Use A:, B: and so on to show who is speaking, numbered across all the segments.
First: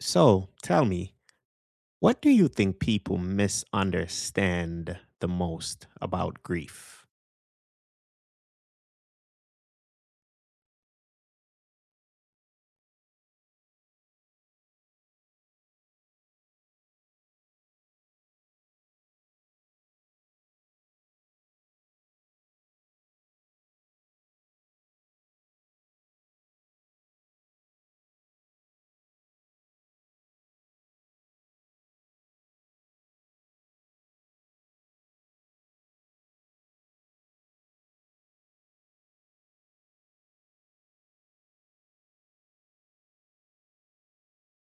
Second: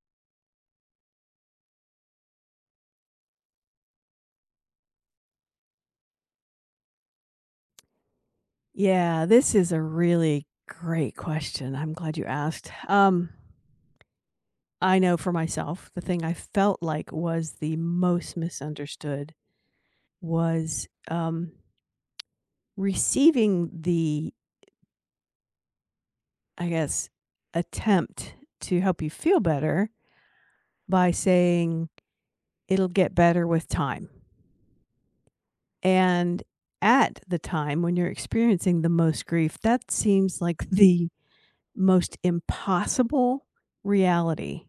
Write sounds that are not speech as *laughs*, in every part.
A: So tell me, what do you think people misunderstand the most about grief?
B: Yeah, this is a really great question. I'm glad you asked. I know for myself, the thing I felt like was the most misunderstood was receiving the, I guess, attempt to help you feel better by saying it'll get better with time. And at the time when you're experiencing the most grief, that seems like the most impossible reality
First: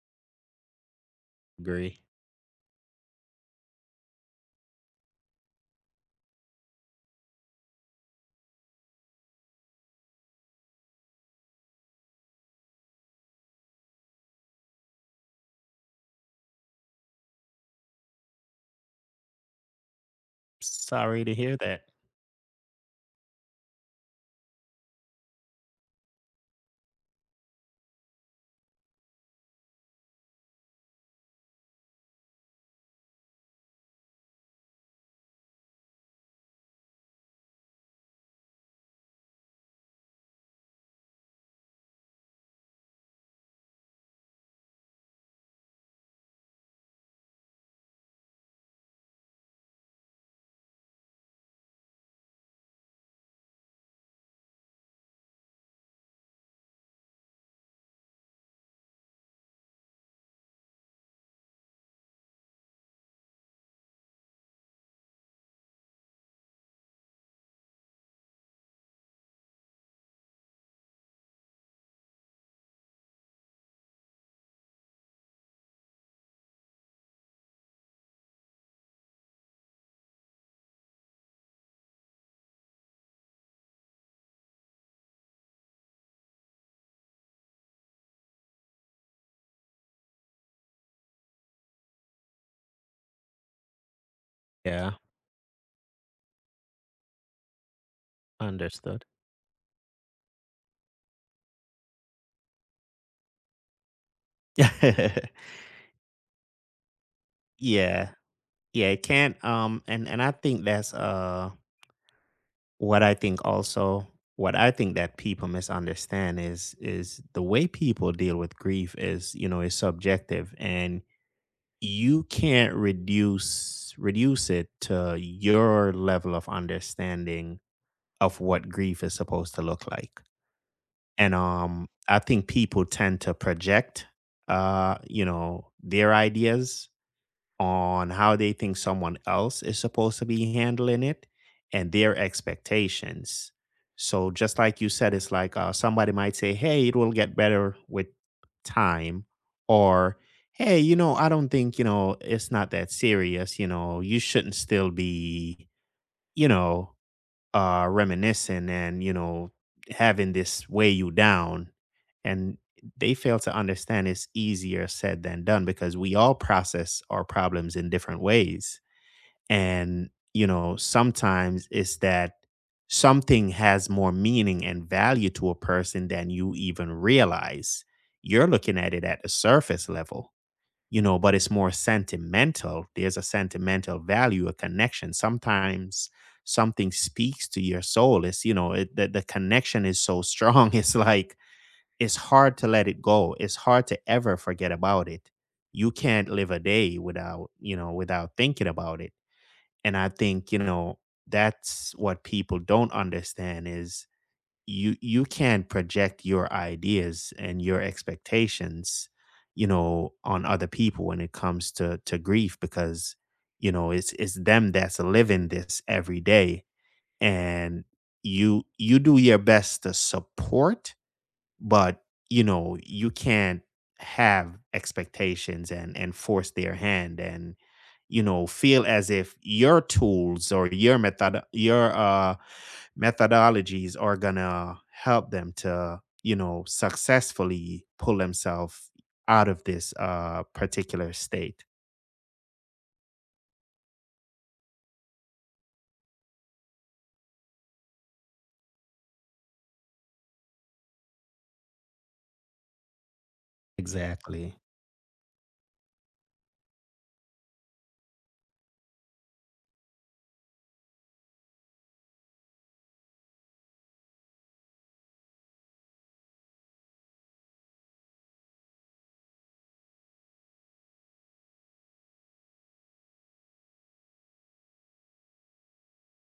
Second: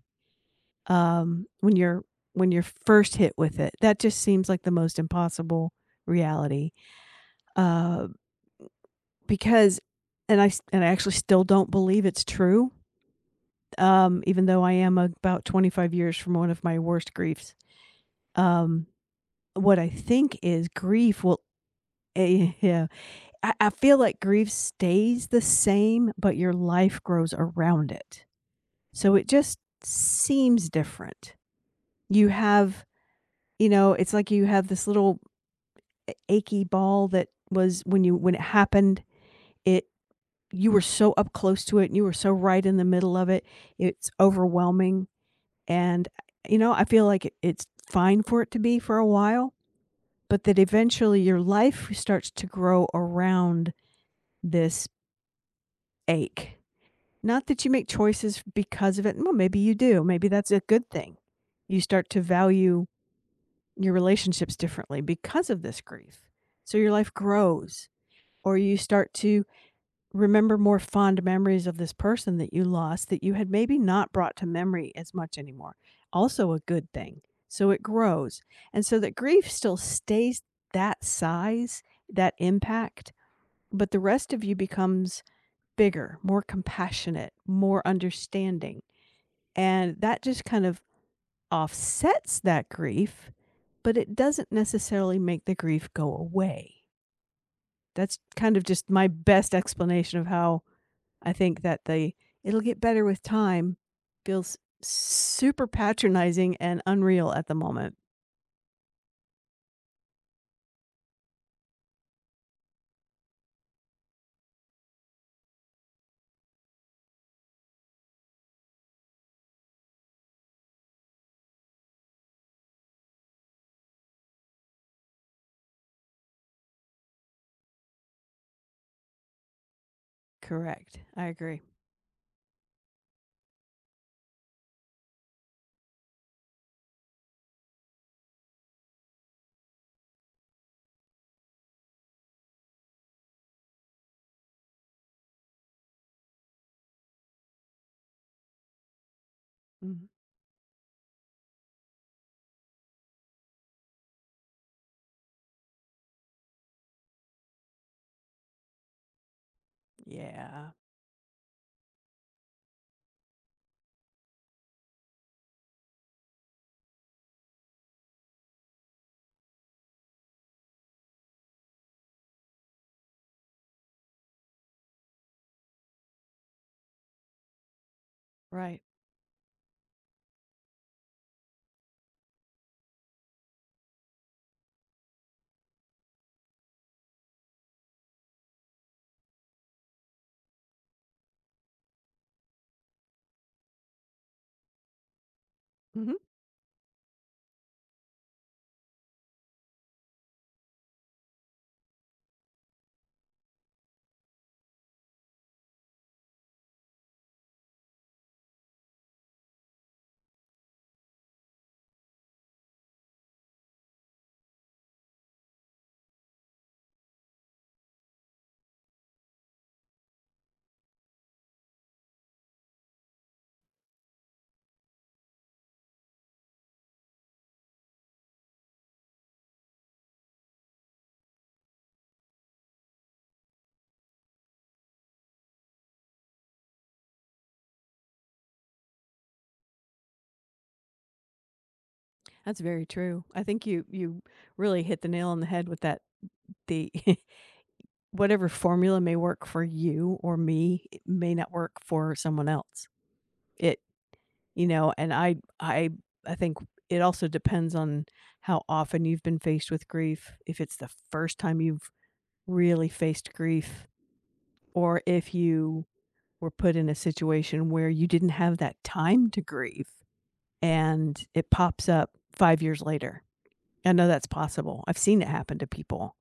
B: um, when
A: Agree.
B: you're when you're first hit with it. That just seems like the most impossible reality, uh, because and I actually still don't believe it's true, even though I am about 25 years from one of my worst griefs. Um, what I think is grief
A: Sorry to
B: will
A: hear that.
B: *laughs* yeah. I feel like grief stays the same, but your life grows around it. So it just seems different. You have it's like you have this little achy ball that was when you when it happened, it you were so up close to it and you were so right in the middle of it. It's overwhelming and I feel like it's fine for it to be for a while, but that eventually your life starts to grow around this ache. Not that you make choices because of it. Well, maybe you do. Maybe that's a good thing. You start to value your relationships differently because of this grief. So your life grows, or you start to remember more fond memories of this person that you lost that you had maybe not brought to memory as much anymore. Also a good thing. So it grows. And so that grief still stays that size, that impact, but the rest of you becomes bigger, more compassionate, more understanding. And that just kind of offsets that grief, but it doesn't
A: Yeah,
B: necessarily make the grief go away. That's kind of just
A: understood.
B: my best explanation of how I think that the "it'll get better with time"
A: *laughs*
B: feels
A: yeah.
B: super patronizing and unreal at the moment.
A: Yeah, it can't and I think that's what I think also what I think that people misunderstand is the way people deal with grief is, is subjective and you can't reduce it to your level of understanding of what grief is supposed to look like.
B: Correct. I
A: And
B: agree.
A: I think people tend to project their ideas on how they think someone else is supposed to be handling it and their expectations. So just like you said, it's like, somebody might say, hey, it will get better with time.
B: Mhm.
A: Or hey, I don't think, it's not that serious, you shouldn't still be, you know reminiscing, and having this
B: Yeah.
A: weigh you down. And they fail to understand it's easier said than done because we all process our problems in different ways. And sometimes it's that something has more meaning and value to a person than you even realize. You're looking
B: Right.
A: at it at the surface level, but it's more sentimental. There's a sentimental value, a connection. Sometimes something speaks to your soul. It's, the connection is so strong. *laughs* It's like, it's hard to let it go. It's hard to ever forget about it. You
B: Mhm.
A: can't live a day without, without thinking about it. And I think, that's what people don't understand is you can project your ideas and your expectations, on other people when it comes to grief. Because it's them that's living this every day. And you do your best to support, but you can't have expectations and force their hand. And feel as if your tools or your method, your methodologies are gonna help them to, successfully pull themselves out of this particular state.
B: That's very true. I think you really hit the nail on the head with that the *laughs* whatever formula may work for you or me it may not work for someone else. It
A: Exactly.
B: you know, and I I think it also depends on how often you've been faced with grief, if it's the first time you've really faced grief or if you were put in a situation where you didn't have that time to grieve and it pops up 5 years later. I know that's possible. I've seen it happen to people.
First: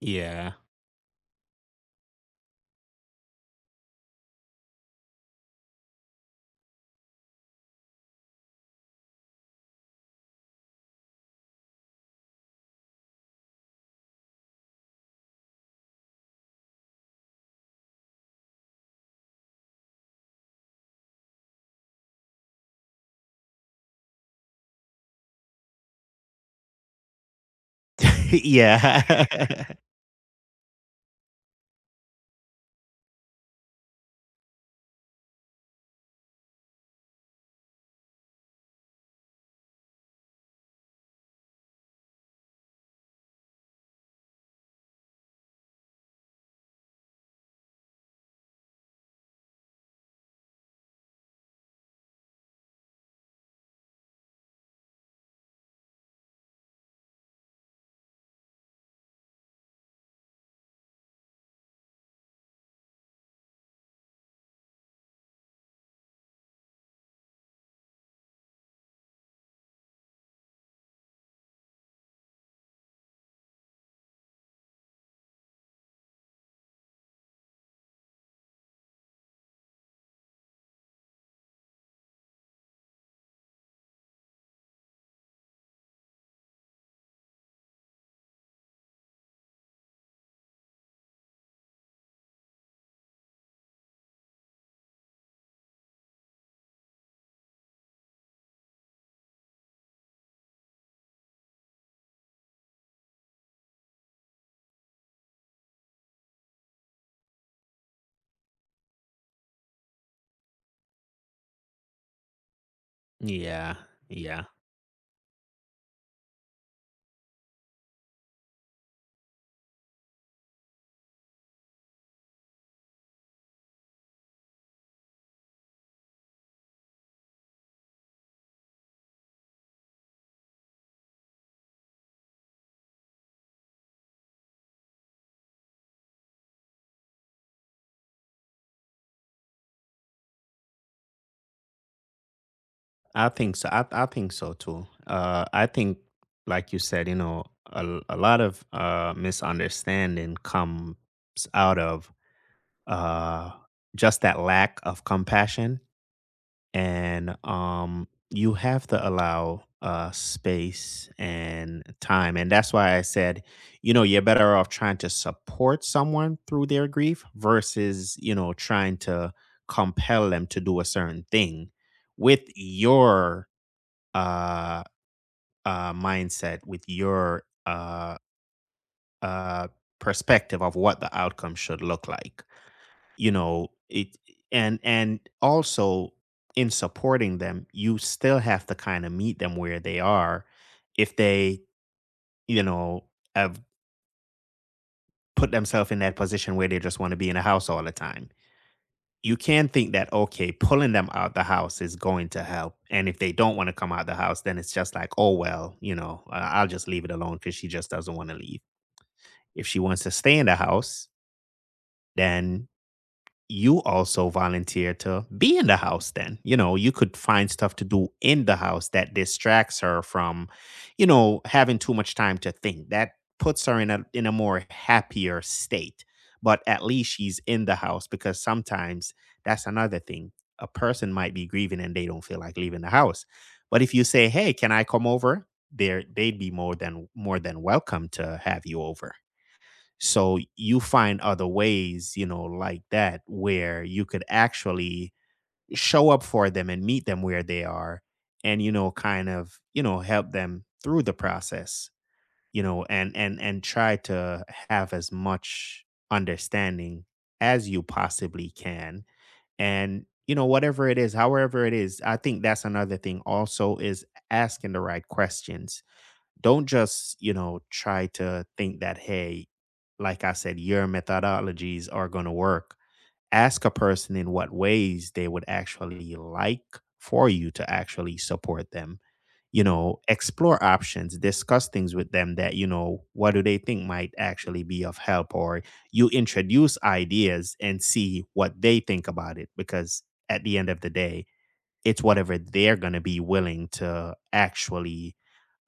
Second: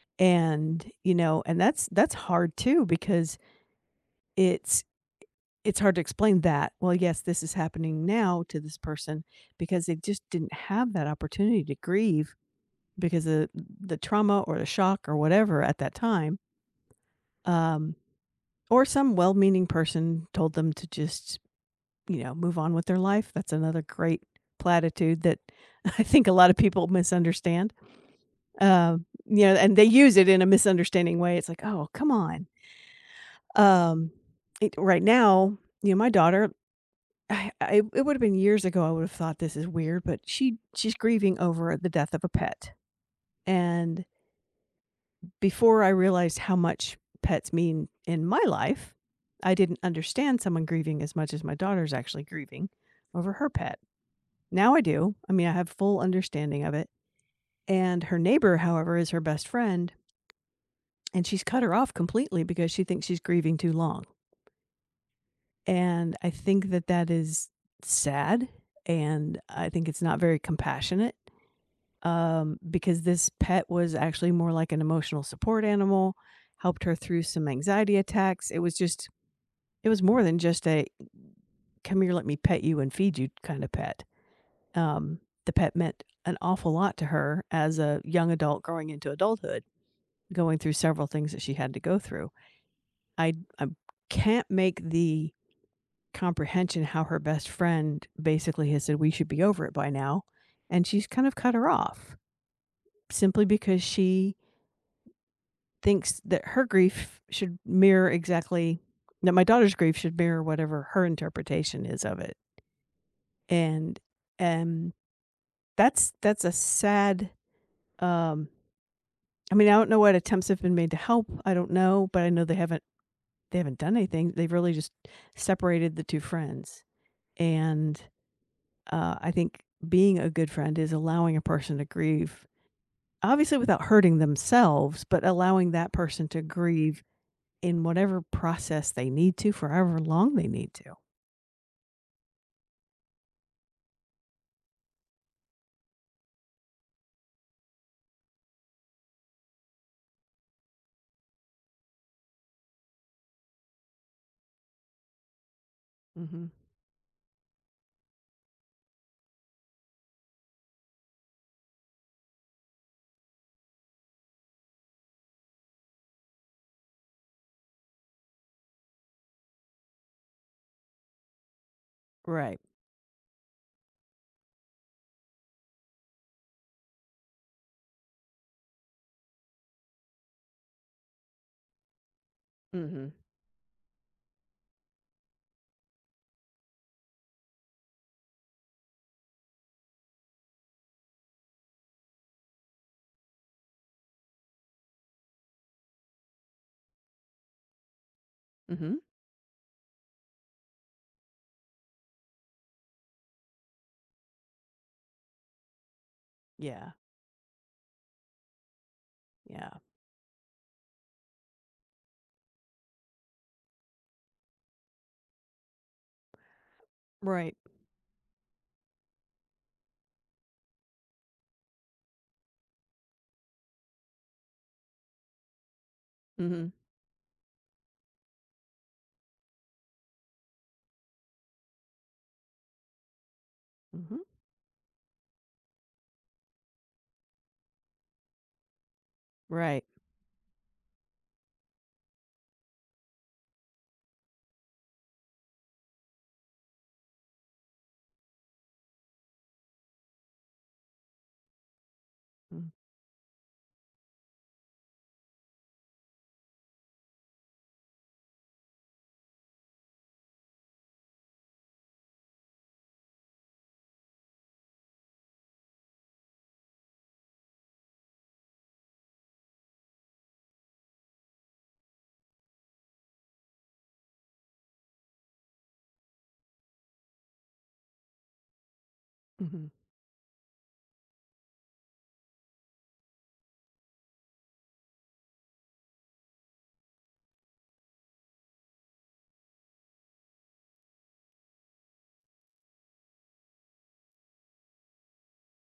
A: Yeah.
B: And, you know, and that's hard too because it's it's hard to explain that. Well, yes, this is happening now to this person because they just didn't have that opportunity to grieve because of the trauma or the shock or whatever at that time. Um, or some well-meaning person told them to just, you know, move on with their life. That's another great platitude that *laughs* I think a lot of people misunderstand.
A: *laughs*
B: You know,
A: yeah.
B: and they use it in a misunderstanding way. It's like, "Oh, come on." Um, it right now, you know, my daughter, I it would've been years ago, I would've thought this is weird, but she's grieving over the death of a pet, and before I realized how much pets mean in my life, I didn't understand someone grieving as much as my daughter's actually grieving over her pet. Now I do. I mean, I have full understanding of it, and her neighbor, however, is her best friend. And she's cut her off completely because she thinks she's grieving too long. And I think that that is sad. And I think it's not very compassionate because this pet was actually more like an emotional support animal, helped her through some anxiety attacks. It was just, it was more than just a come here, let me pet you and feed you kind of pet. Um, the pet meant an awful lot to her as a young adult growing into adulthood, going through several things that she had to go through. I can't make the comprehension how her best friend basically has said, "We should be over it by now," and she's kind of cut her off simply because she thinks that her grief should mirror exactly that my daughter's grief should mirror whatever her interpretation is of it.
A: *laughs* yeah.
B: And
A: Yeah,
B: and that's a sad um I mean, I don't know what attempts have been made to help. I don't know, but I know they haven't done anything. They've really just separated the two friends. And uh, I think being a good friend is allowing a person to grieve, obviously without hurting themselves, but allowing that person to grieve in whatever process they need to for however long they need to.
A: I think so too. I think, like you said, a lot of misunderstanding comes out of uh, just that lack of compassion.
B: Hmm.
A: And you have to allow, space and time. And that's why I said, you're better off trying to support someone through their grief versus, trying to compel them to do a certain thing with
B: Right.
A: your uh, mindset, with your uh, perspective of what the outcome should look like.
B: Hmm.
A: You know, it. And also, in supporting them, you still have to kind of meet them where they are. If they, you know, have put themselves in that position where they just want to be in a house all the time,
B: Hmm.
A: you can think that okay, pulling them out the house is going to help. And if they don't want to come out the house, then it's just like, oh well, you know, I- I'll just
B: Yeah.
A: leave it alone because she just doesn't want to leave. If
B: Yeah.
A: she wants to stay in the house, then you also volunteer to be in the house. Then you know, you could find
B: Right.
A: stuff to do in the house that distracts her from, you know, having too much time to think. That puts her in a more happier state. But
B: Mhm.
A: at least she's in the house. Because sometimes that's another thing. A person might be grieving and they don't feel like leaving the house, but if you
B: Mhm.
A: say, hey, can I come over, there they'd be more than welcome to have you over.
B: Right.
A: So you find other ways, like that, where you could actually show up for them and meet them where they are. And, kind of, help them through the process,
B: Mm.
A: and try to have as much understanding as you possibly can. And, whatever it is, however it is, I think that's another thing also is asking the right questions. Don't just try to think that, hey, like I said, your methodologies are going to work. Ask a person in what ways they would actually like for you to actually support them. you
B: Mhm.
A: know explore options, discuss things with them. That You know, what do they think might actually be of help? Or you introduce ideas and see what they think about it. Because at the end of the day, it's whatever they're going to be willing to actually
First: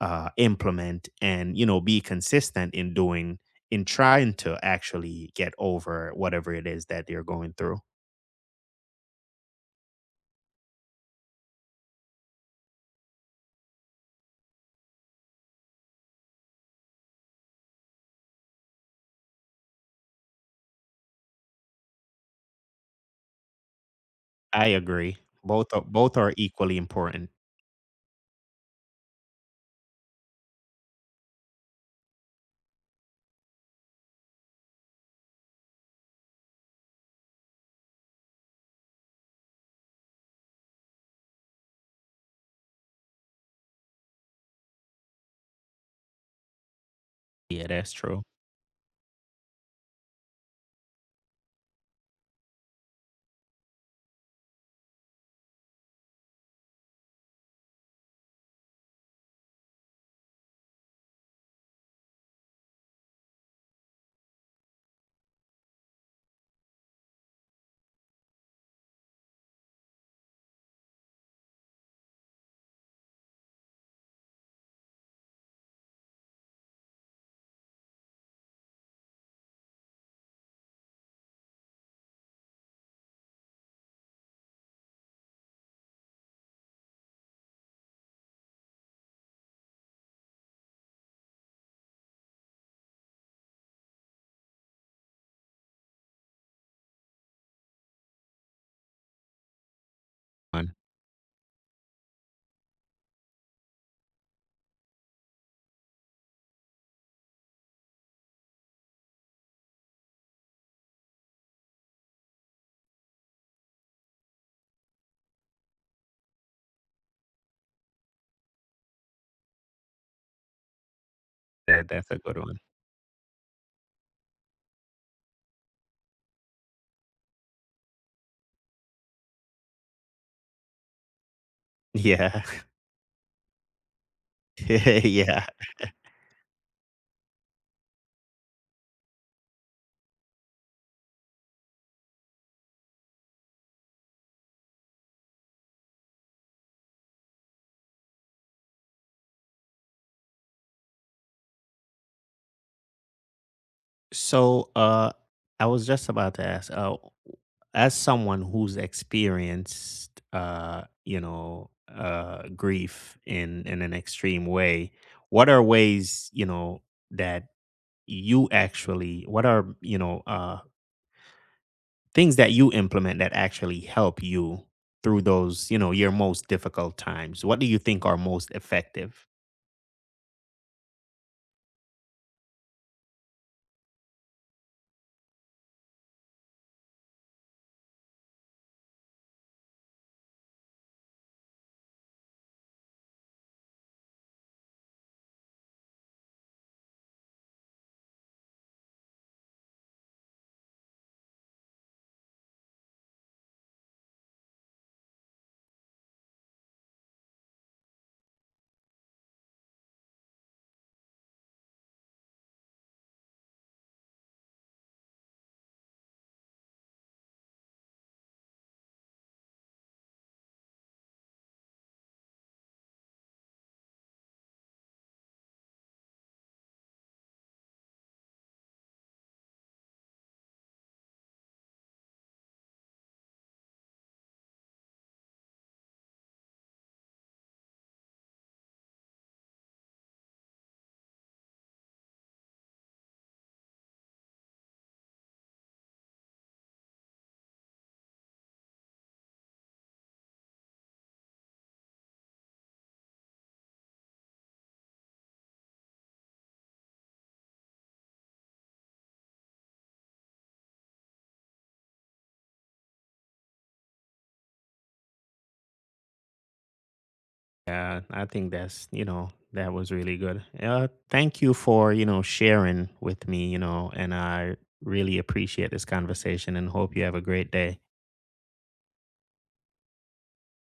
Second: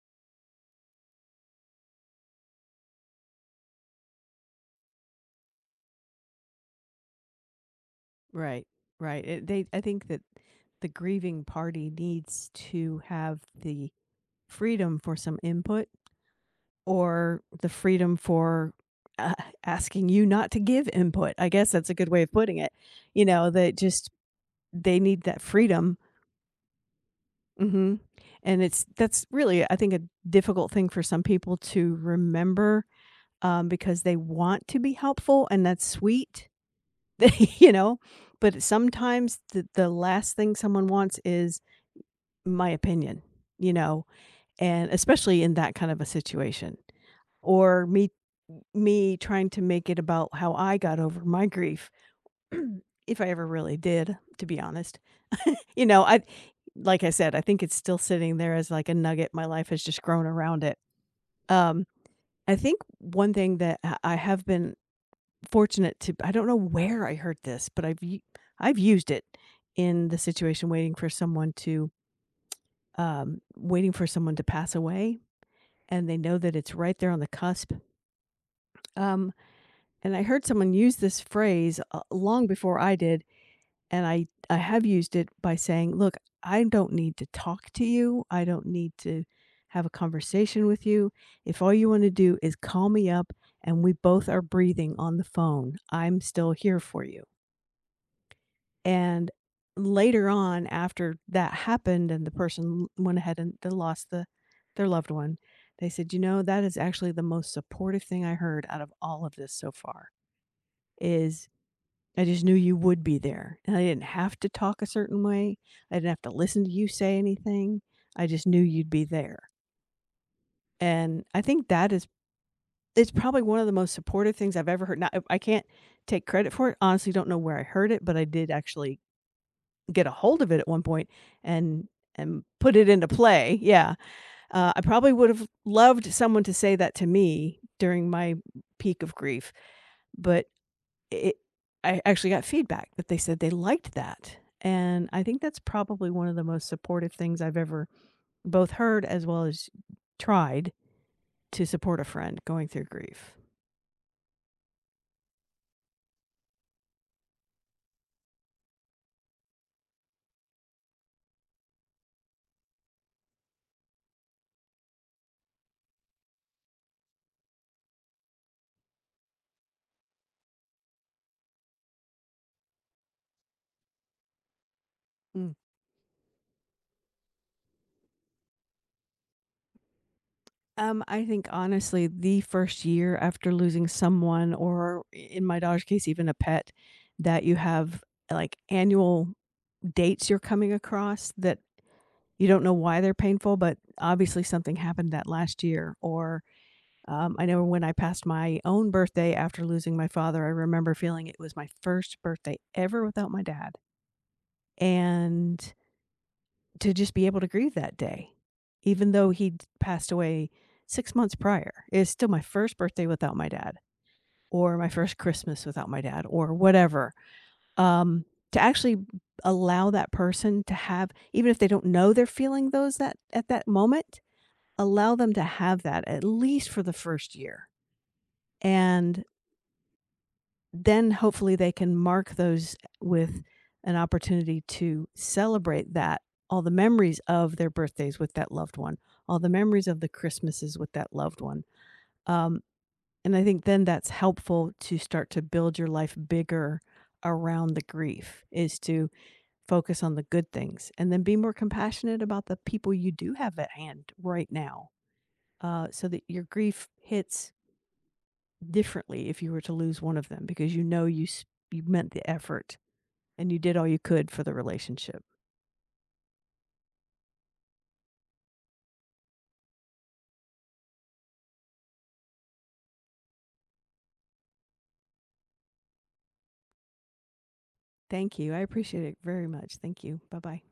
A: implement and, you know, be consistent in doing, in trying to actually get over whatever it is that you're going through.
B: Right. Right. It, they I think that the grieving party needs to have the freedom for some input or the freedom for uh, asking you not to give input. I guess that's a good way of putting it. You know, that just
A: I
B: they
A: agree.
B: need that
A: Both are,
B: freedom.
A: both are equally important.
B: Mhm. And it's that's really I think a difficult thing for some people to remember because they want to be helpful and that's sweet *laughs* you know? But sometimes the last thing someone wants is my opinion, you know? And especially in that kind of a situation
A: Yeah,
B: or
A: that's true.
B: me trying to make it about how I got over my grief, *clears throat* if I ever really did, to be honest. You know, I like I said, I think it's still sitting there as like a nugget. My life has just grown around it. Um, I think one thing that I have been fortunate to I don't know where I heard this, but I've used it in the situation waiting for someone to waiting for someone to pass away, and they know that it's right there on the cusp. Um, and I heard someone use this phrase long before I did, and I have used it by saying, "Look, I don't need to talk to you. I don't need to." Have a conversation with you. If all you want to do is call me up and we both are breathing on the phone, I'm still here for you. And later on,
A: One.
B: after that happened and the went ahead and they lost the their loved one, they said, "You know, that is actually the most supportive thing I heard out of all of this so far is I just knew you would be there. And I didn't have to talk a certain way. I didn't have to listen to you say anything. I just knew you'd be there." And I think
A: That,
B: that is
A: that's a good one.
B: it's probably one of the most supportive things I've ever heard. Now, I can't take credit for it. Honestly, don't know where I heard it, but I did actually get a hold of it at one point and and
A: Yeah.
B: put it into play. Yeah. I probably would
A: *laughs*
B: have
A: yeah.
B: loved someone to say that to me during my peak of grief, but it I actually got feedback that they said they liked that. And I think that's probably one of the most supportive things I've ever both heard as well as tried to support a friend going through grief?
A: So I was just about to ask, as someone who's experienced, grief in an extreme way, what are ways, that you actually, what are, things that you implement that actually help you through
B: Mm.
A: those, your most difficult times? What do you think are most effective?
B: I think honestly, the first year after losing someone or in my daughter's case, even a pet, that you have, like, annual dates you're coming across that you don't know why they're painful, but obviously something happened that last year. Or I know when I passed my own birthday after losing my father, I remember feeling it was my first birthday ever without my dad. And to just be able to grieve that day, even though he'd passed away 6 months prior, it was still my first birthday without my dad, or my first Christmas without my dad, or whatever. Um, to actually allow that person to have even if they don't know they're feeling those that at that moment allow them to have that at least for the first year. And then hopefully they can mark those with an opportunity to celebrate that, all the memories of their birthdays with that loved one, all the memories of the Christmases with that loved one. Um, and I think then that's helpful to start to build your life bigger around the grief is to focus on the good things and then be more compassionate about the people you do have at hand right now so that your grief hits differently if you were to lose one of them because you know you meant the effort and you did all you could for the relationship.
A: Yeah, I think that's, that was really good. Thank you for, sharing with me, and I really appreciate this conversation and hope you have a great day.
B: Thank you. I appreciate it very much. Thank you. Bye-bye.